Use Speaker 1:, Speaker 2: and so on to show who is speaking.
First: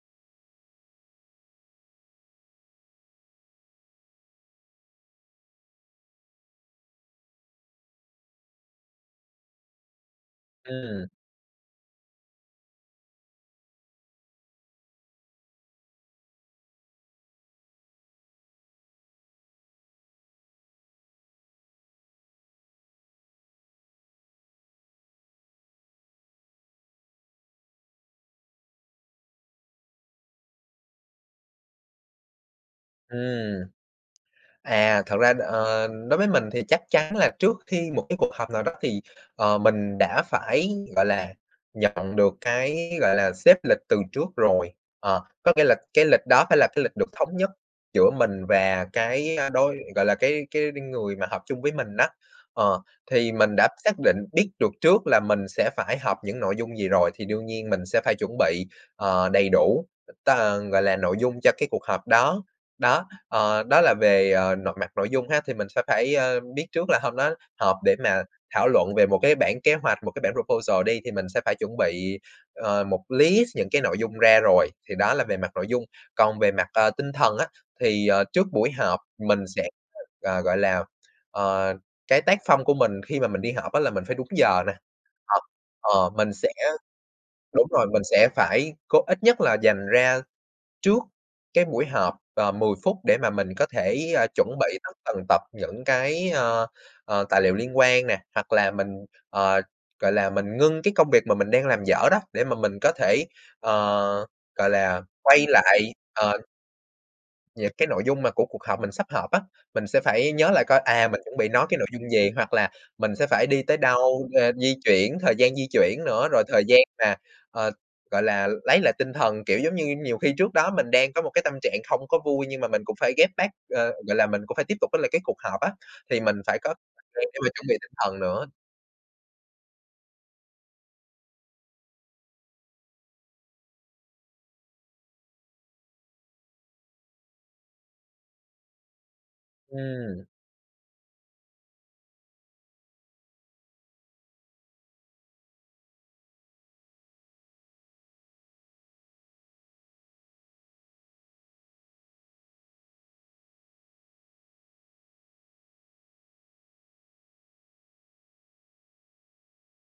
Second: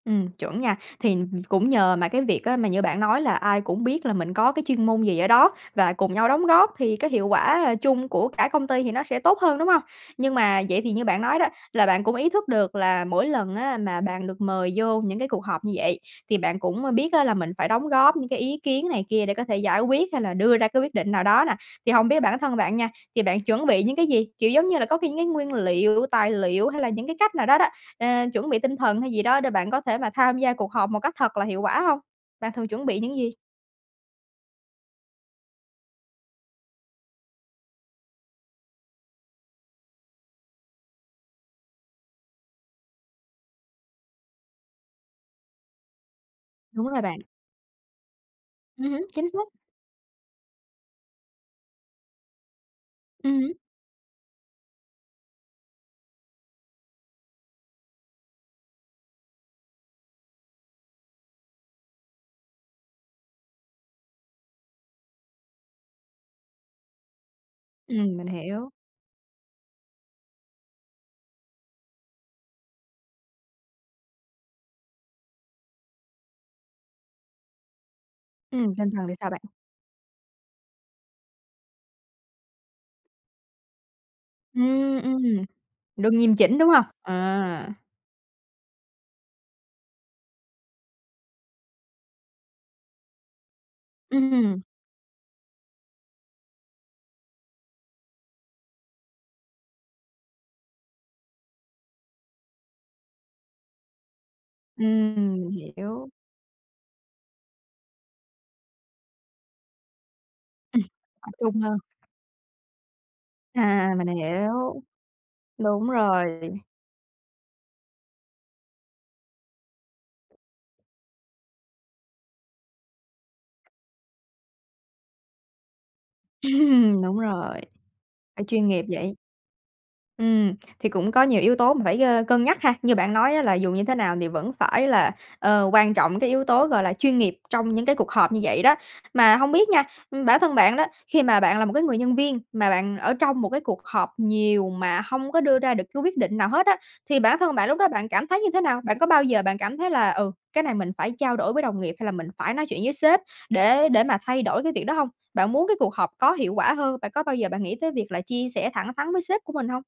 Speaker 1: Ừm, chuẩn nha. Thì, ừm, cũng nhờ mà cái việc á, mà như bạn nói là ai cũng biết là mình có cái chuyên môn gì ở đó và cùng nhau đóng góp thì cái hiệu quả chung của cả công ty thì nó sẽ tốt hơn, đúng hông? Nhưng mà vậy thì như
Speaker 2: Ừm.
Speaker 1: bạn nói đó, là bạn cũng ý thức được là mỗi lần á, mà bạn được mời vô những cái cuộc họp như vậy, thì bạn cũng, ờ, biết á là mình phải đóng góp những cái ý kiến này kia, để có thể giải quyết hay là đưa ra cái quyết định nào đó nè. Thì hông biết bản thân bạn nha, thì bạn chuẩn bị những cái gì? Kiểu giống như là có cái cái nguyên liệu, tài liệu hay là những cái cách nào đó đó, ờ, chuẩn bị tinh thần hay gì đó để bạn có thể mà tham gia cuộc họp một cách thật là hiệu quả hông? Bạn thường chuẩn bị những gì?
Speaker 2: Ừm. À, thật ra đ ờ, đối với mình thì chắc chắn là trước khi một cái cuộc họp nào đó, thì, ờ, mình đã phải, gọi là, nhận được cái, gọi là, xếp lịch từ trước rồi. Ờ, có nghĩa là cái lịch đó phải là cái
Speaker 1: Đúng
Speaker 2: lịch
Speaker 1: rồi
Speaker 2: được
Speaker 1: bạn.
Speaker 2: thống nhất giữa mình và
Speaker 1: Ừm hứm, chính
Speaker 2: cái,
Speaker 1: xác.
Speaker 2: à, đối gọi là, cái cái người mà họp chung với mình á. Ờ, thì
Speaker 1: Ừm
Speaker 2: mình
Speaker 1: hứm.
Speaker 2: đã xác định, biết được trước là mình sẽ phải họp những nội dung gì rồi, thì đương nhiên mình sẽ phải chuẩn bị, ờ, đầy đủ, ta gọi là, nội dung cho cái cuộc họp đó. Đó, ờ, đó là về, ờ, nội mặt nội dung ha, thì mình sẽ phải, ờ, biết trước là hôm đó họp để
Speaker 1: Ừm,
Speaker 2: mà
Speaker 1: mình
Speaker 2: thảo
Speaker 1: hiểu.
Speaker 2: luận về một cái bản kế hoạch, một cái bản proposal đi, thì mình sẽ phải chuẩn bị, ờ, một list những cái nội dung ra rồi. Thì đó là về mặt nội dung, còn về mặt, à, tinh thần á, thì, ờ, trước buổi
Speaker 1: Ừm, tinh
Speaker 2: họp
Speaker 1: thần thì sao bạn?
Speaker 2: mình sẽ, à, gọi là, ờ, cái tác phong của mình khi mà mình đi họp á, là mình phải đúng giờ nè.
Speaker 1: Ừm, ừm.
Speaker 2: Ờ, ờ,
Speaker 1: Luôn
Speaker 2: mình
Speaker 1: nghiêm
Speaker 2: sẽ
Speaker 1: chỉnh, đúng hông?
Speaker 2: đúng
Speaker 1: À!
Speaker 2: rồi, mình sẽ phải cố ít nhất là dành ra trước cái buổi họp, ờ, 10 phút để mà mình có thể, à, chuẩn
Speaker 1: Ừm.
Speaker 2: bị tất tần tật những cái, à, ờ, tài liệu liên quan nè. Hoặc là mình, ờ, gọi là, mình ngưng cái công việc mà mình đang làm dở đó, để mà mình có thể, ờ, gọi là,
Speaker 1: Ừm,
Speaker 2: quay
Speaker 1: mình
Speaker 2: lại,
Speaker 1: hiểu.
Speaker 2: ờ Những cái nội dung mà của cuộc họp mình sắp họp á, mình sẽ phải nhớ lại coi,
Speaker 1: Ừm,
Speaker 2: à, mình
Speaker 1: tập
Speaker 2: chuẩn bị
Speaker 1: trung
Speaker 2: nói
Speaker 1: hơn.
Speaker 2: cái nội dung gì hoặc là mình sẽ phải đi tới
Speaker 1: À, mình
Speaker 2: đâu, à, di
Speaker 1: hiểu.
Speaker 2: chuyển, thời gian di
Speaker 1: Đúng
Speaker 2: chuyển nữa,
Speaker 1: rồi.
Speaker 2: rồi thời gian mà, ờ, gọi là, lấy lại tinh thần. Kiểu giống như nhiều khi trước đó mình đang có một cái tâm trạng không có vui nhưng mà mình cũng phải get back, ờ, gọi là, mình cũng phải tiếp tục với lại cái cuộc họp á, thì mình phải có [unintelligible]
Speaker 1: Đúng
Speaker 2: để mà
Speaker 1: rồi.
Speaker 2: chuẩn bị tinh thần nữa.
Speaker 1: Phải chuyên nghiệp vậy. Ừm, thì cũng có nhiều yếu tố mà phải, à, cân nhắc ha. Như bạn nói á, là dù như thế nào thì vẫn phải là, ờ, quan trọng cái yếu tố, gọi là, chuyên nghiệp trong những cái cuộc họp như vậy đó. Mà hông biết nha,
Speaker 2: Ừm.
Speaker 1: ừm, bản thân bạn đó, khi mà bạn là một cái người nhân viên mà bạn ở trong một cái cuộc họp nhiều, mà hông có đưa ra được cái quyết định nào hết á, thì bản thân bạn lúc đó bạn cảm thấy như thế nào? Bạn có bao giờ bạn cảm thấy là, ừ, cái này mình phải trao đổi với đồng nghiệp hay là mình phải nói chuyện với sếp để để mà thay đổi cái việc đó hông? Bạn muốn cái cuộc họp có hiệu quả hơn, bạn có bao giờ bạn nghĩ tới việc là chia sẻ thẳng thắn với sếp của mình hông?